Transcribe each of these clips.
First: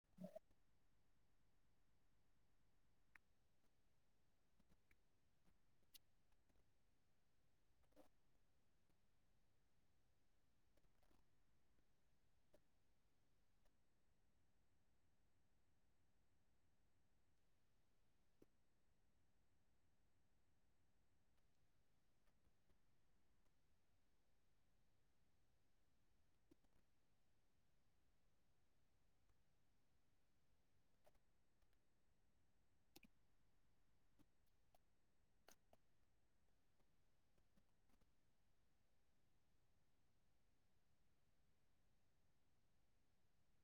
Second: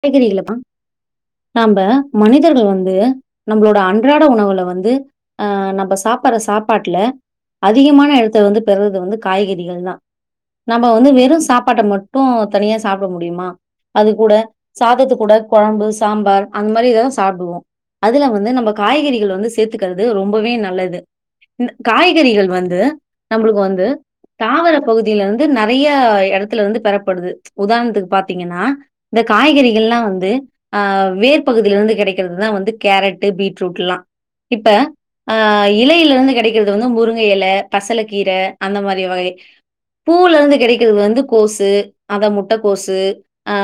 கேக்குறியில்லம்மா நாம்ப மனிதர்கள் வந்து நம்மளோட அன்றாட உணவுல வந்து ஆ நம்ப சாப்படுற சாப்பாட்டுல அதிகமான இடத்த வந்து பெறது வந்து காய்கறிகள் தான் நம்ப வந்து வெறும் சாப்பாட்ட மட்டும் தனியா சாப்பிட முடியுமா அது கூட சாதத்து கூட குழம்பு சாம்பார் அந்த மாதிரி இததான் சாப்பிடுவோம் அதுல வந்து நம்ம காய்கறிகள் வந்து சேத்துக்கறது ரொம்பவே நல்லது காய்கறிகள் வந்து நம்பளுக்கு வந்து தாவர பகுதியில வந்து நிறைய இடத்துல வந்து பெறப்படுது உதாரணத்துக்கு பாத்தீங்கன்னா காய்கறிகள்லாம் வந்து அ வேர் பகுதியில இருந்து கிடைக்கிறதுதான் வந்து கேரட்டு பீட்ரூட் எல்லாம் இப்ப ஆ இலையில இருந்து கிடைக்கிறது வந்து முருங்க இல பசலக்கீர அந்த மாதிரி வகை பூல இருந்து கிடைக்கிறது வந்து கோசு அதான் முட்ட கோசு ஆ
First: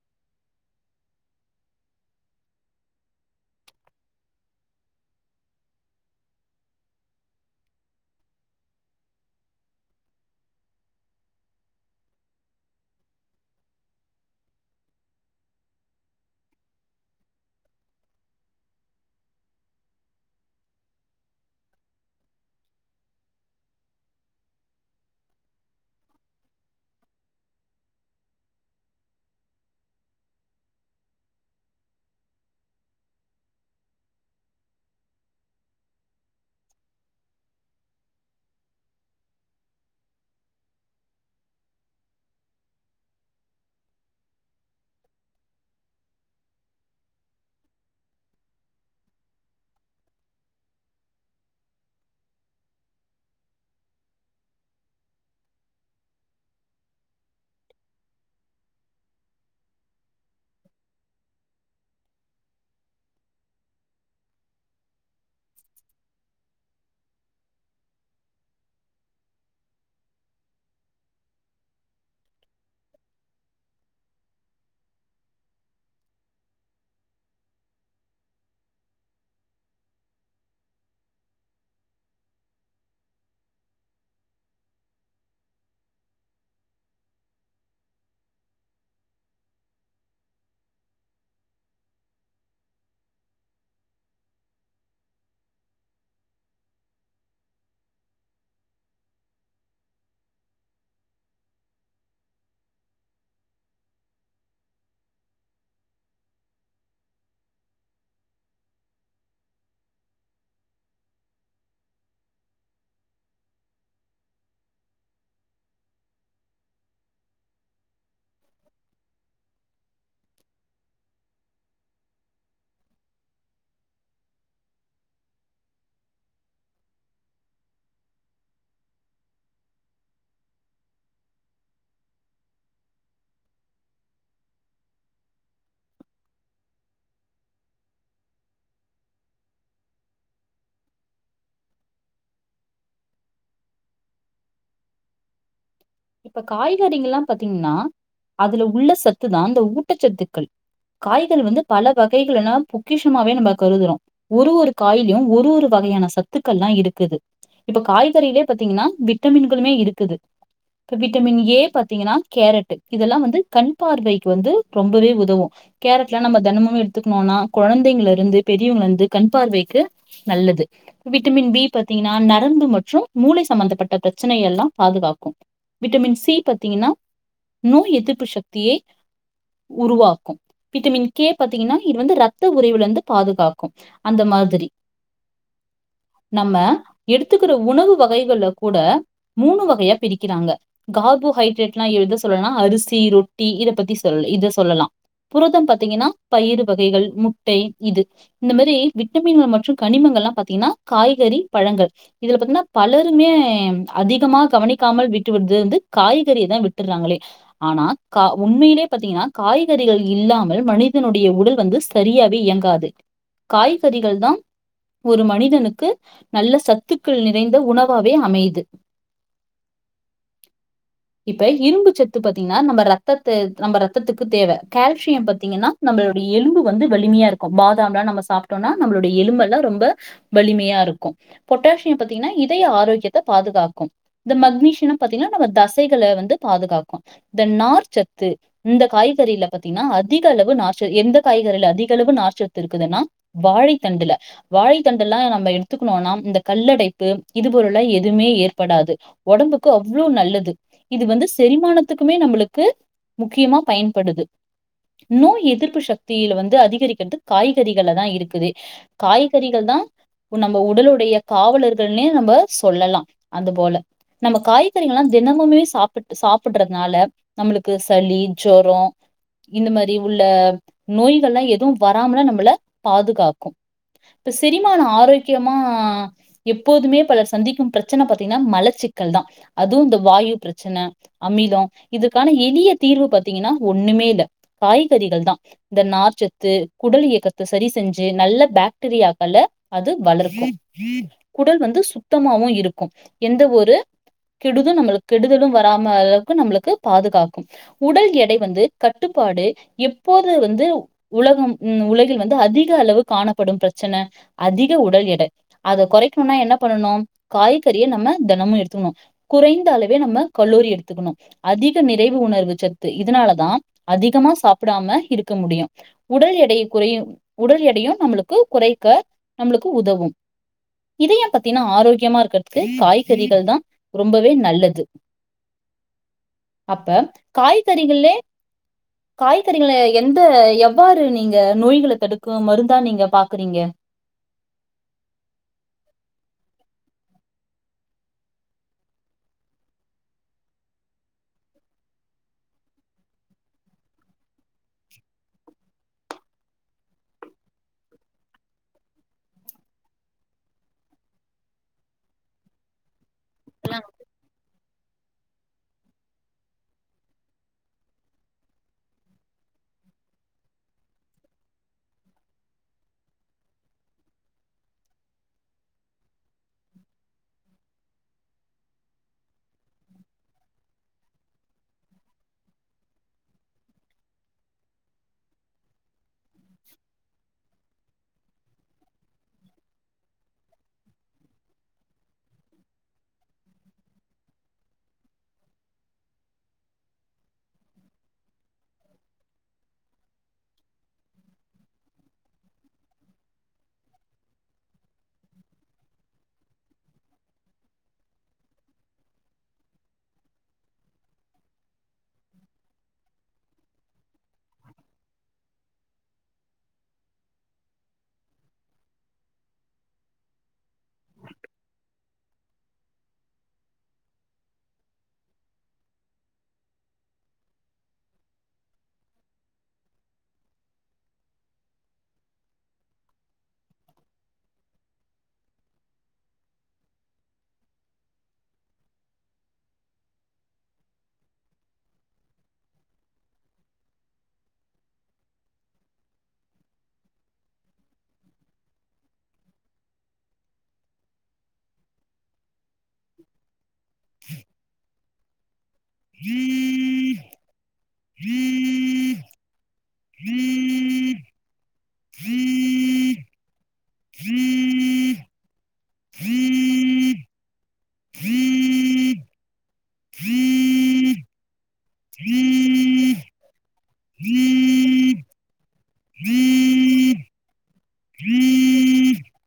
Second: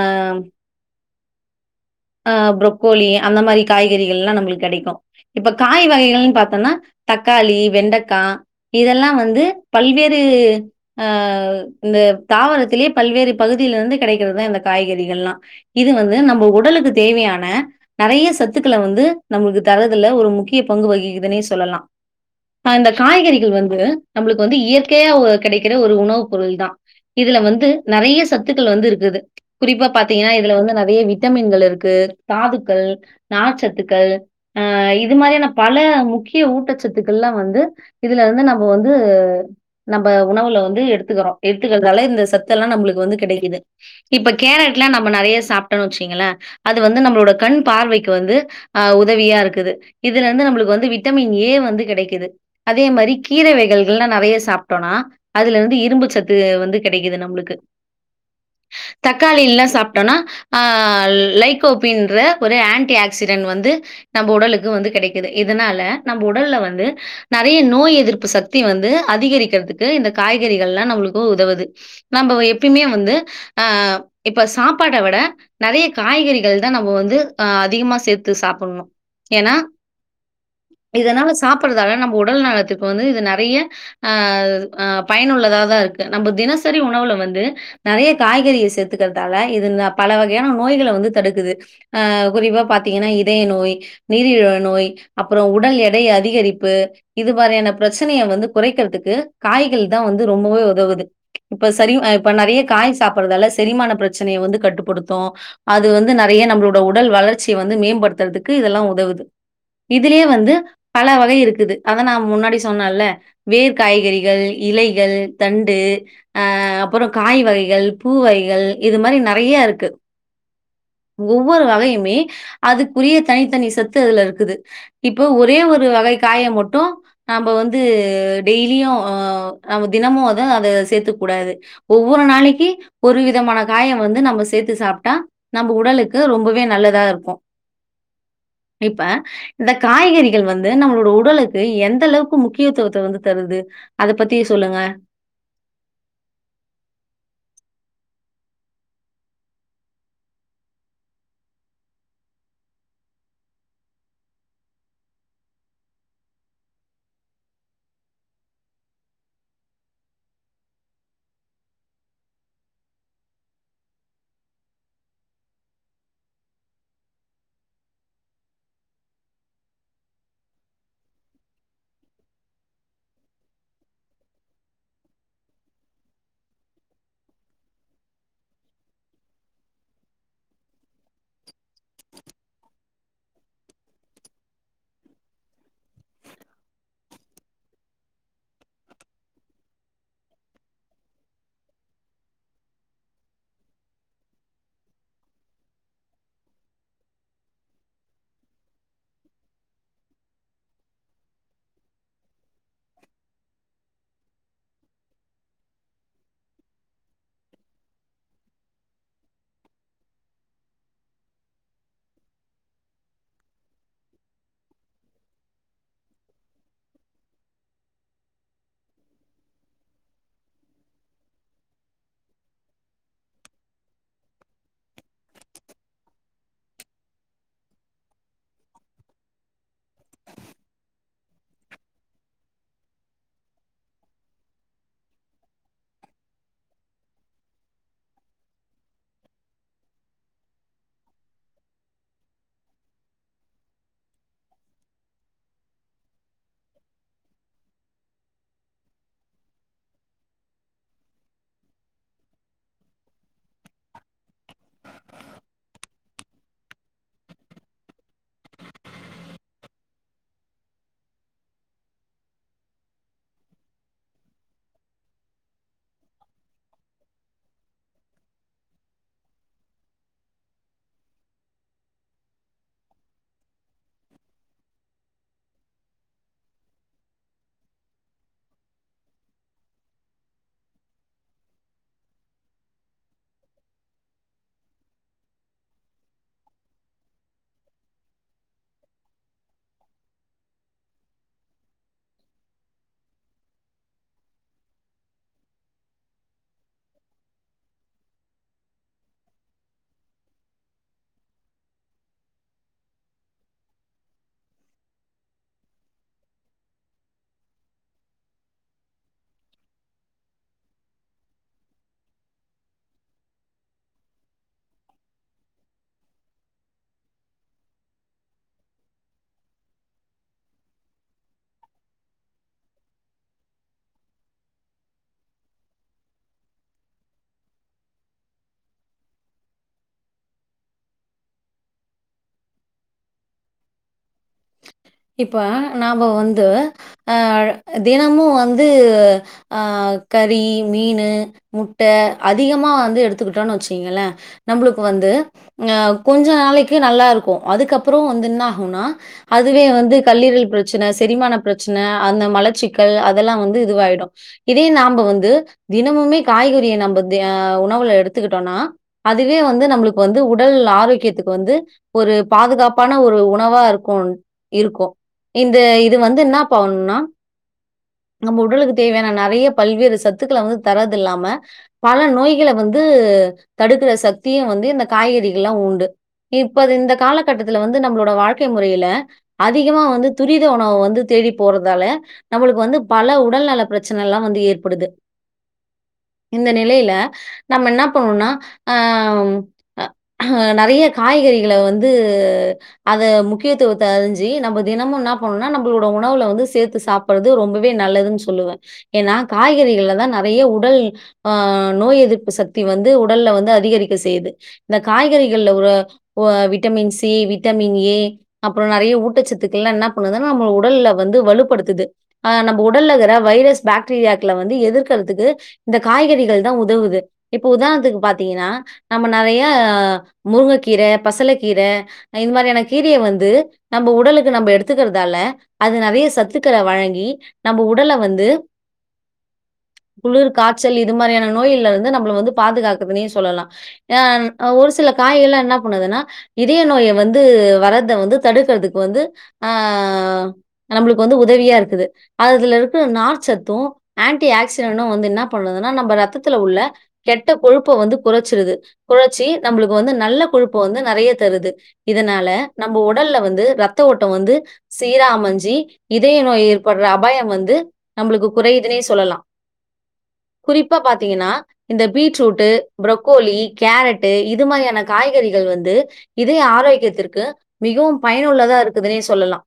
ஆ பு்ரொக்கோலி அந்த மாதிரி காய்கறிகள் எல்லாம் நம்மளுக்கு கிடைக்கும் இப்ப காய் வகைகள்னு பாத்தோம்னா தக்காளி வெண்டக்கா இதெல்லாம் வந்து பல்வேறு அ இந்த தாவரத்திலேயே பல்வேறு பகுதியில இருந்து கிடைக்கிறதுதான் இந்த காய்கறிகள்ல்லாம் இது வந்து நம்ம உடலுக்கு தேவையான நிறைய சத்துக்கள வந்து நம்மளுக்கு தரதுல ஒரு முக்கிய பங்கு வகிக்குதுன்னே சொல்லலாம் அ அந்த காய்கறிகள் வந்து நம்மளுக்கு வந்து இயற்கையா கிடைக்கிற ஒரு உணவு பொருள் தான் இதுல வந்து நிறைய சத்துக்கள் வந்து இருக்குது குறிப்பா பாத்தீங்கன்னா ல வந்து நிறைய விட்டமின்கள் இருக்கு தாதுக்கள் நார்ச்சத்துக்கள் ஆ இது மாறியான பல முக்கிய ஊட்டச்சத்துக்கள்ல்லா வந்து இதுல இருந்து நம்ப வந்து நம்ப உணவுல வந்து எடுத்துக்குறோ. எடுத்துக்கறதால இந்த சத்து எல்லா நம்பளுக்கு வந்து கெடைக்கிது. இப்ப கேரட்லா நம்ம நெறையா சாப்ட்டோன்னு வெச்சோங்களே அது வந்து நம்மளோட கண் பார்வைக்கு வந்து அ உதவியா இருக்குது இதுல இருந்து நம்மளுக்கு வந்து விட்டமின் ஏ வந்து கெடக்கிது அதே மாரி கீர வகைகள்ல்லா நறையா சாப்ட்டோனா அதுல இருந்து இரும்பு சத்து வந்து கெடக்கிது நம்ளுக்கு தக்காளி இல்லா சாப்ட்டோனா ஆ லைகோபின்ற ஒரு ஆன்டி ஆக்சிடென் வந்து நம்ப உடலுக்கு வந்து கெடக்கிது இதுனால நம்ப உடல்ல வந்து நெறையா நோய் எதிர்ப்பு சக்தி வந்து அதிகரிக்கெறதுக்கு இந்த காய்கறிகள்லா நம்மளுக்கு உதவுது நம்ப எப்பெய்மே வந்து ஆ இப்ப சாப்பாட்ட விட நெறையா காய்கறிகள் தா நம்ப வந்து அ அதிகமா சேத்து சாப்பட்ணு ஏனா இதுனால சாப்பட்றதால நம்ப உடல் நலத்துற்கு வந்து இது நெறையா ஆ அ பயனுள்ளதாதா இருக்கு. நம்ப தினசெரி உணவுல வந்து நெறையா காய்கறிய சேத்துக்கறதால இது பல வகையான நோய்கள வந்து தடுக்குது ஆ குறிப்பா பாத்தீங்கன்னா இதய நோய் நீரிழிவு நோய் அப்புற உடல் எடை அதிகரிப்பு இது மாரியான பிரச்சனைய வந்து குறைக்கிறதுக்கு காய்கள் தா வந்து ரொம்பவே உதவுது இப்ப சரி இப்ப நெறைய காய் சாப்படுறதால செரிமான பிரச்சனையை வந்து கட்டுப் டுத்தோ அது வந்து நெறைய நம்மளோட உடல் வளர்ச்சியை வந்து மேம்படுத்துறதுக்கு இதெல்லா உதவுது இதுலயே வந்து பல வகை இருக்குது அத நா முன்னாடியே சொன்னேன்ல வேர் காய்கறிகள் இலைகள் தண்டு அ அப்புற காய் வகைகள் பூ வகைகள் இது மாரி நெறைய இருக்கு ஒவ்வொரு வகயுமே அதுக்குரிய தனி தனி சத்து அதுல இருக்குது இப்பொ ஒரே ஒரு வகை காய மட்டு நாம்ப வந்து டெய்லியு ம் நம்ம தினமும அத அத சேத்துக்க கூடாது. ஒவ்வொரு நாளெக்கி ஒரு விதமான காய வந்து நம்ம சே சேத்து சாப்ட்டா நம்ம உடலுக்கு ரொம்பவே நல்லதா இருக்கு இப்ப இந்த காய்கறிகள் வந்து நம்மளோட உடலுக்கு எந்த அளவுக்கு முக்கியத்துவத்த வந்து தருது அது பத்தி சொல்லுங்க இப்ப காய்கறிங்க எல்லா பாத்தீங்கன்னா அதுல உள்ள சத்து தா இந்த ஊட்ட சத்துக்கள் காய்கறி வந்து பல வகைகள்ன்னா பொக்கிஷமாவே நம்ப கருதுறோ ஒரு ஒரு காய்லியு ஒரு ஒரு வகையான சத்துக்கள்லா இருக்குது இப்ப காய்கறிலயே பாத்தீங்கன்னா விட்டமின்களுமே இருக்குது இப்ப விட்டமின் ஏ பாத்தீங்கன்னா கேரட்டு இதெல்லா வந்து கண் பார்வைக்கு வந்து ரொம்பவே உதவு கேரட்லா நம்ப தெனமு எடுத்துக்குணோனா கொழந்தெங்க்ள இருந்து பெரியவங்கள இருந்து கண் பார்வைக்கு நல்லது விட்டமின் பி பாத்தீங்கன்னா நரம்பு மற்றும் மூளை சம்பந்தப்பட்ட ப்ரச்சனை எல்லா பாதுகாக்கு விட்டமின் சி பாத்தீங்கன்னா நோய் எதிர்ப்பு சக்தியை உருவாக்கு விட்டமின் கே பாத்தீங்கன்னா இது வந்து ரத்த உறைவுல இருந்து பாதுகாக்கு அந்த மாதிரி நம்ம எடுத்துக்குற உணவு வகைகள்ல கூட மூணு வகையா பிரிக்க க்கிறாங்க கார்போஹைட்ரேட் எல்லா எது சொல்லலானா அரிசி ரொட்டி இத பத்தி சொல்லு இத சொல்லலா புரதம் பாத்தீங்கன்னா பயிறு வகைகள் முட்டை இது இந்த மாரி விட்டமின்கள் மற்றும் கனிமங்கள் எல்லா பாத்தீங்கன்னா காய்கறி பழங்கள் இதுல பாத்தீனா பலருமே அதிகமா கவனி க்காமல் விட்டு விடுது வந்து காய்கறியதா விட்டுற்றாங்களே ஆனா கா உண்மய்லியே பாத்தீங்கன்னா காய்கறிகள் இல்லாமல் மனிதெனுடைய உடல் வந்து சரியாவே இயங்காது. காய்கறிகள் தா ஒரு மனிதனுக்கு நல்ல சத்துக்கள் நிறைந்த உணவாவே அமைது. இப்ப இரும்பு சத்து பாத்திங்ன்னா நம்ம ரத்தத்த நம்ம ரத்தத்துக்கு தேவ. கால்சியம் பாத்திங்கன்னா நம்பளுடைய எலும்பு வந்து வலிமையா இருக்கு. பாதாம்லா நம்ம சாப்ட்டோனா நம்பளோட எலும்பெல்லா ரொம்ப வலிமையா இருக்கு பொட்டாசியம் பாத்தீங்கனா இதய ஆரோக்கியத்த பாதுகாக்கு. இந்த மக்னீஷியன பாத்தீங்கனா நம்ம தசைகள வந்து பாதுகாக்கு இந்த நார்ச்சத்து இந்த காய்கறில பாத்தீங்னா அதிக அளவு நார்ச்ச எந்த காய்கறில அதிக அளவு நார்ச்சத்து இருக்குதுன்னா வாழைத் தண்டுல வாழைத்தண்டெல்லா நம்ம எடுத்துக்னோனா இந்தக் கல்லடைப்பு இது பொருள்ள எதுமே ஏற் படாது ஒடம்புக்கு அவ்ளோ நல்லது இது வந்து செரிமானத்துக்குமே நம்புளுக்கு முக்கியமா பயன்படுது. நோய் எதிர்ப்பு சக்தியில வந்து அதிகரிக்கற்து காய்கறிகள்லதா இருக்குது. காய்கறிகள் தா உ நம்ம உடலுடைய காவலர்கள்னே நம்ப சொல்லலா. அதுபோல நம்ம காய்கறிகள்லா தினமுமே சாப்பிட்டு சாப்பிட்றத்னால நம்முளுக்கு சளி ஜொரோ இந்த மாரி உள்ள நோய்கள்லா எதுவு வராமலா நம்மள பாதுகாக்கு. இப்ப செரிமான ஆரோக்கியமா எப்போதுமே பலர் சந்திக்கும் பிர ச்சன பாத்தீங்னா மலச்சிக்கல்தா அதுவு இந்த வாயு பிரச்சன அமிலோ இதுக்கான எளிய தீர்வு பாத்தீங்கன்னா ஒன்னுமே இல்ல காய்கறிகள் தா. இந்த நார்ச்சத்து குடல் இயக்கத்த செரி செஞ்சு நல்ல பாக்டீரியாக்கள அது வளர்க்கு. குடல் வந்து சுத்தமாவு இருக்கு. எந்த ஒரு கெடுது நம்முளுக் கெடுதலு வராம ளவுக்கு நம்முளுக்கு பாதுகாக்கும். உடல் எடை வந்து கட்டுப்பாடு எப்போது வந்து உலகும் ம் உலகில் வந்து அதிக அளவு காணப்படும் ப்ரச்சன அதிக உடல் எட. அத கொறைக்ணுனா என்ன பண்ணனு காய்கறிய நம்ம தெனமு எடுத்துகுணு. குறைந்த அளவே நம்ம கலோரி எடுத்துக்குணு. அதிக நிறைவு உணர்வு சத்து இதனாலதா அதிகமா சாப்டாம இருக்க முடியு உடல் எடைய குறையு உடல் எடையு நம்மளுக்கு குறைக்க நம்முளுக்கு உதவு. இதயம் பாத்தீனா ஆரோக்கியமா இருக்க க்கு காய்கறிகள்தா ரொம்பவே நல்லது. அப்ப காய்கறிகள்லே காய்கறிகள எந்த எவ்வாறு நீங்க நோய்கள தடுக்கு மருந்தா நீங்க பாக்குறீங்க? இப்ப நாம்ப வந்து அ தினமு வந்து ஆ கறி, மீனு, முட்ட அதிகமா வந்து எடுத்துக்ட்டோனு வெச்சிக்ங்களே நம்புளுக்கு வந்து அ கொஞ்ச நாளைக்கு நல்லாருக்கு அதுக்கப்பறோ வந்து இன்னாகுனா அதுவே வந்து கல்லீரல் பிரச்ன செரிமான பிரச்ன அந்த மலச்சி க்கல் அதெல்லா வந்து இதுவாயிடு. இதயே நாம்ப வந்து தினமுமே காய்கறிய நம்ப தெ அ உணவுல எடுத்துக்ட்டோனா அதுவே வந்து நம்புளுக்கு வந்து உடல் ஆரோக்கியத்துக்கு வந்து ஒரு பாதுகாப்பான ஒரு உணவா இருக்குன் இருக்கு இந்த இது வந்து இன்னா பாகுன்னா நம்ப உடலுக்கு தேவையான நறைய பல்வேறு சத்துக்கள வந்து தரதில்லாம பல நோய்கள வந்து தடுக்ற சக்தியு வந்து இந்த காய்கறிகள்லா உண்டு. இப்ப அது இந்த காலகட்டத்துல வந்து நம்ளோட வாழ்க்கை முறையில அதிகமா வந்து துரித உணவ வந்து தேடி போறதால நம்ளுக்கு வந்து பல உடல் நல பிரச்சனலா வந்து ஏற்படுது இந்த நிலைல நம்ம இன்னா பண்ணுனா அம் அ அ நெறைய காய்கறிகள வந்து அத முக்கியத்துவ த்த அறிஞ்சு நம்ம தினமு இன்னா பண்ணுனா நம்ளோட உணவுல வந்து சேர்த்து சாப்ட்றது ரொம்பவே நல்லதுன் சொல்லுவே ஏன்னா காய்கறிகள்ல தா நெறைய உடல் ஆ நோய் எதிர்ப்பு சக்தி வந்து உடல்ல வந்து அதிகரிக்க செய்யுது இந்த காய்கறிகள்ல உற வ விட்டமின் சி விட்டமின் ஏ அப்றோ நெறைய ஊட்டச்சத்துக்கள்லா என்னா பண்ணுதுனா நம்ம உடல்ல வந்து வலுப்படுத்துது ஆ நம்ம உடல்ல இருக்கிற வைரஸ் பாக்டீரியாக்கள வந்து எதிர்க்கறதுக்கு இந்த காய்கறிகள் தான் உதவுது இப்ப உதாரணத்துக்கு பாத்தீங்கன்னா நம்ம நிறைய முருங்கைக்கீர பசல கீர இ இந்த மாதிரியான கீரையை வந் து நம்ம உடலுக்கு நம்ம எடுத்துக்கறதால அது நிறைய சத்துக்கள வழங்கி நம்ம உடல வந்து குளுர் கா்சல் இது மாதிரியான நோய்ல்ல இருந்து நம்மள வந்து பாதுகாக்குதுன்னே சொல்லலா எ ஒரு சில காய்கள் எல்லாம் என்ன பண்ணுதுன்னா இதய நோயை வந்து வரது த வந்து தடுக்கறிறதுக்கு வந்து அ நம்மளுக்கு வந்து உதவியா இருக்குது அதுல இருக்க ற நார்ச்சத்தும் ஆன்டி ஆக்சிடென்ம் வந்து என்ன பண்றதுனா நம்ம ரத்தத்துல உள்ள கெட்ட கொழுப்ப வந்து குறைச்சிருது குறைச்சி நம்மளுக்கு வந்து நல்ல கொழுப்ப வந்து நிறைய தருது இதனால நம்ம உடல்ல வந்து ரத்த ஓட்டம் வந்து சீராமஞ்சி இதய நோய் ஏற்படுற அபாயம் வந்து நம்மளுக்கு குறையுதுனே சொல்லலா குறிப்பா பாத்தீங்கன்னா இந்த பீட்ரூட்டு புரக்கோலி கேரட்டு இது மாதிரியான காய்கறிகள் வந்து இதயா ஆரோக்கியத்திற்கு மிகவும் பயனுள்ளதா இருக்குதுன்னே சொல்லலாம்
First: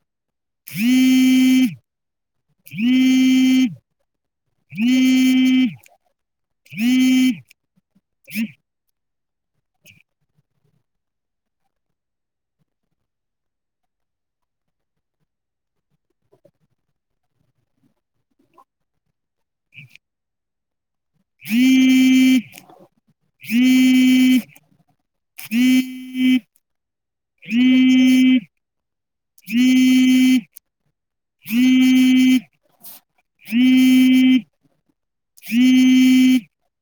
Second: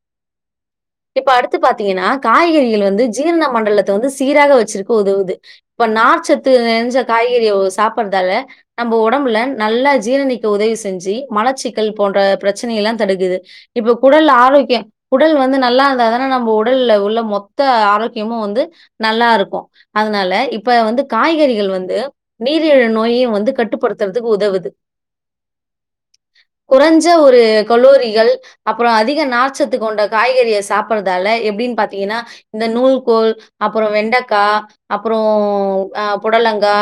இப்ப அடுத்து பாத்தீங்னா காய்கறிகள் வந்து ஜீரண மண்டலத்த வந்து சீராக வச்சுருக்க உதவுது இப்ப நார்ச்சத்து நெஞ்ச காய்கறிய சாப்பட்றதால நம்ம ஒடம்புல நல்லா ஜீரணிக்க உதவி செஞ்சு மலச்சிக்கல் போன்ற பிரச்சனையல்லா தடுக்குது இப்ப குடல் ஆரோக்கிய உடல் வந்து நல்லா இருந்தாதான நம்ம உடல்ல உள்ள மொத்த ஆரோக்கியமு வந்து நல்லாருக்கு அதனால இப்ப வந்து காய்கறிகள் வந்து நீரிழ நோயையு வந்து கட்டுப்படுத்துறதுக்கு உதவுது [inaudible] குறைஞ்ச ஒரு கலோரிகள் அப்புற அதிக நம்ம நாச்சத்துக்கு கொண்ட காய்கறிய சாப்படுறதால எப்படின்னு பாத்தீங்கன்னா இந்த நூல்கோள் அப்புறம் வெண்டக்கா அப்புற அ புடலங்கா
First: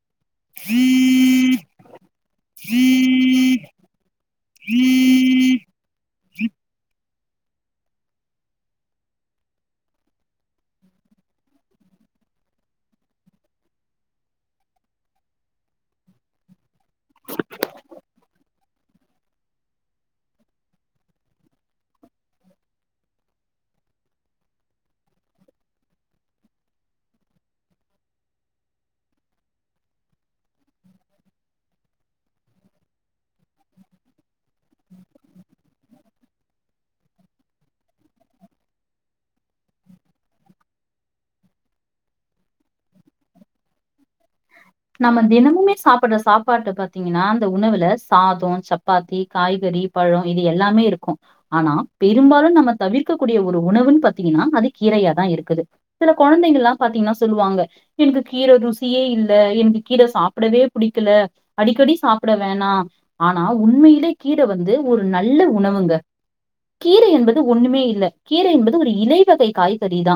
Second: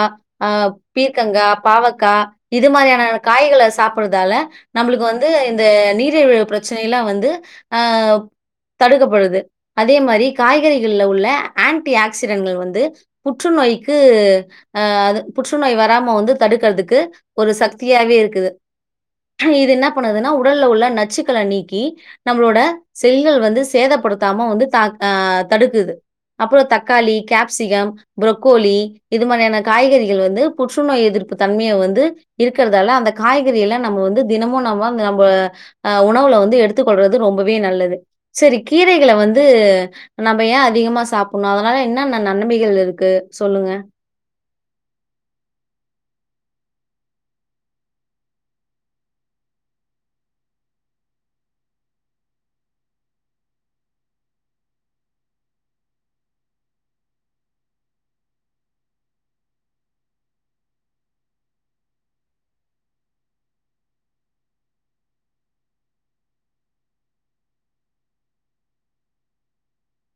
ஆ பீர்க்கங்கா பாவக்கா இது மாதிரியான காய்கள சாப்புடுறதால நம்மளுக்கு வந் வந்து இந்த நீரிழிவு பிரச்சனைல்லாம் வந்து அ தடுக்கப்படுது அதே மாரி காய்கறிகள்ளல உள்ள ஆன்டி ஆக்சிடென்கள் வந்து புற்றுநோய்க்கு அ அது புற்றுநோய் வராம வந்து தடுக்கிறதுக்கு ஒரு சக்தியாவே இருக்குது இது என்ன பண்ணதுன்னா உடல்ல உள்ள நச்சுக்கள நீக்கி நம்மளோட செல்கள் வந்து சேதப்படுத்தாம வந்து தா ஆ தடுக்குது அப்புறம் தக்காளி கேப்சிகம் புரொக்கோலி இது மாதிரியான காய்கறிகள் வந்து புற்றுநோய் எதிர்ப்பு தன்மைய வந்து இருக்கிறதால அந்த காய்கறி எல்லா நம்ம வந்து தினமும் நம்ம நம்ம அ உணவுல வந்து எடுத்துக்கொள்றது ரொம்பவே நல்லது சரி கீரைகள வந்து நம்ம ஏ அதிகமா சாப்பிடணு அதனால என்னன்ன நன்மைகள் இருக்கு சொல்லுங்க நம்ம தினமுமே சாப்பிடற சாப்பாட்டு பாத்தீங்கன்னா அந்த உணவுல சாதம் சப் பாத்தி காய்கறி பழம் இது எல்லாமே இருக்கும் ஆனா பெரும்பாலு நம்ம தவிர்க்க கூடிய ஒரு உணவுன்னு பாத்தீங்கன்னா அது கீரையாதா இருக்குது சில குழந்தைகள்ல்லாம் பாத்தீங்கன்னா சொல்லுவாங்க எனக்கு கீரை ருசியே இல் ல எனக்கு கீர சாப்பிடவே பிடிக்கல அடிக்கடி சாப்ட வேணா ஆனா உண்மையிலே கீர வந்து ஒரு நல்ல உணவுங்க கீரை என்பது ஒண்ணுமே இல்ல கீரை என்பது ஒரு இலைவகை காய்கறிதா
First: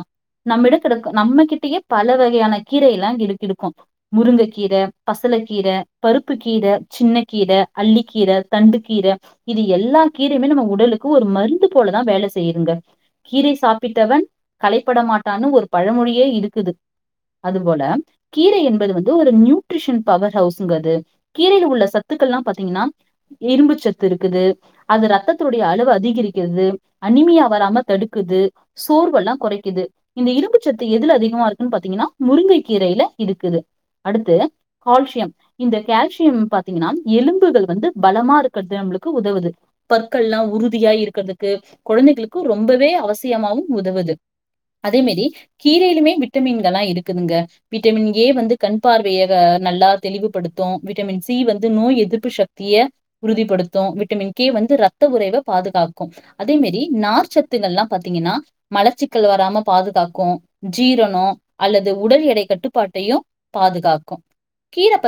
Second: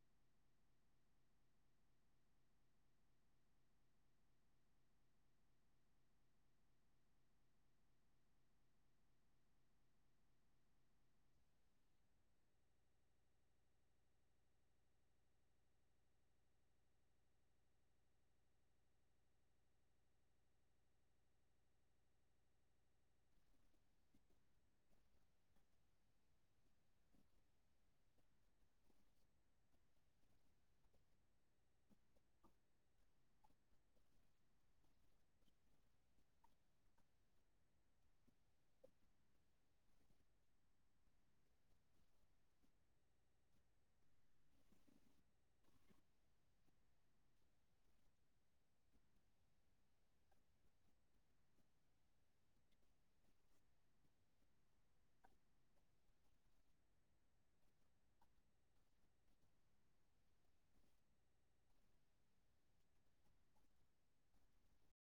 நம்மட கிடக்கும் நம்மகிட்டயே பல வகையான கீரைய எல்லா இடுக்கிடுக்கும் முருங்கக் கீர பசலக் கீர பருப்புக் கீர சின்னக் கீர அள்ளிக்கீர தண்டு கீர இது எல்லா கீரையுமே நம்ம உடலுக்கு ஒரு மருந்து போலதா வேலை செய்யுதுங்க கீரை சாப்பிட்டவன் கலைப்பட மாட்டான்னு ஒரு பழமொழியே இருக்குது அதுபோல கீரை என்பது வந் து ஒரு நியூட்ரிஷன் பவர் ஹவுஸ்ங்க அது கீரைல உள்ள சத்துக்கள் எல்லா பாத்தீங்கன்னா இரும்பு சத்து இருக்குது அது ரத்தத்துடைய அளவு அதிகரிக்கிறது அனிமியா வராம தடுக்குது சோர்வெல்லா குறைக்குது இந்த இரும்புச்சத்து எதுல அதிகமா இருக்குன்னு பாத்தீங்கன்னா முருங்கை கீரைல இருக்குது அடுத்து கால்சியம் இந்த கால்சியம் பாத்தீங்கன்னா எலும்புகள் வந்து பலமா இருக்கிறது நம்மளுக்கு உதவுது பற்கள் எல்லாம் உறுதியா இருக்கிறதுக்கு குழந்தைகளுக்கு ரொம்பவே அவசியமாவும் உதவுது அதேமேரி கீரையிலுமே விட்டமின்கள்லா இருக்குதுங்க விட்டமின் ஏ வந்து கண் பார்வையக நல்லா தெளிவுபடுத்தும் விட்டமின் சி வந்து நோய் எதிர்ப்பு சக்திய உறுதிப்படுத்தும் விட்டமின் கே வந்து ரத்த உறைவ பாதுகாக்கும் அதே மேரி நார் சத்துகளாம் பாத்தீங்கன்னா மலச்சிக்கல் வராம பாதுகாக்கு ஜீரணம் அல்லது உடல் எடை கட்டுப்பாட்டையு பாதுகாக்கும் கீரைப்பத்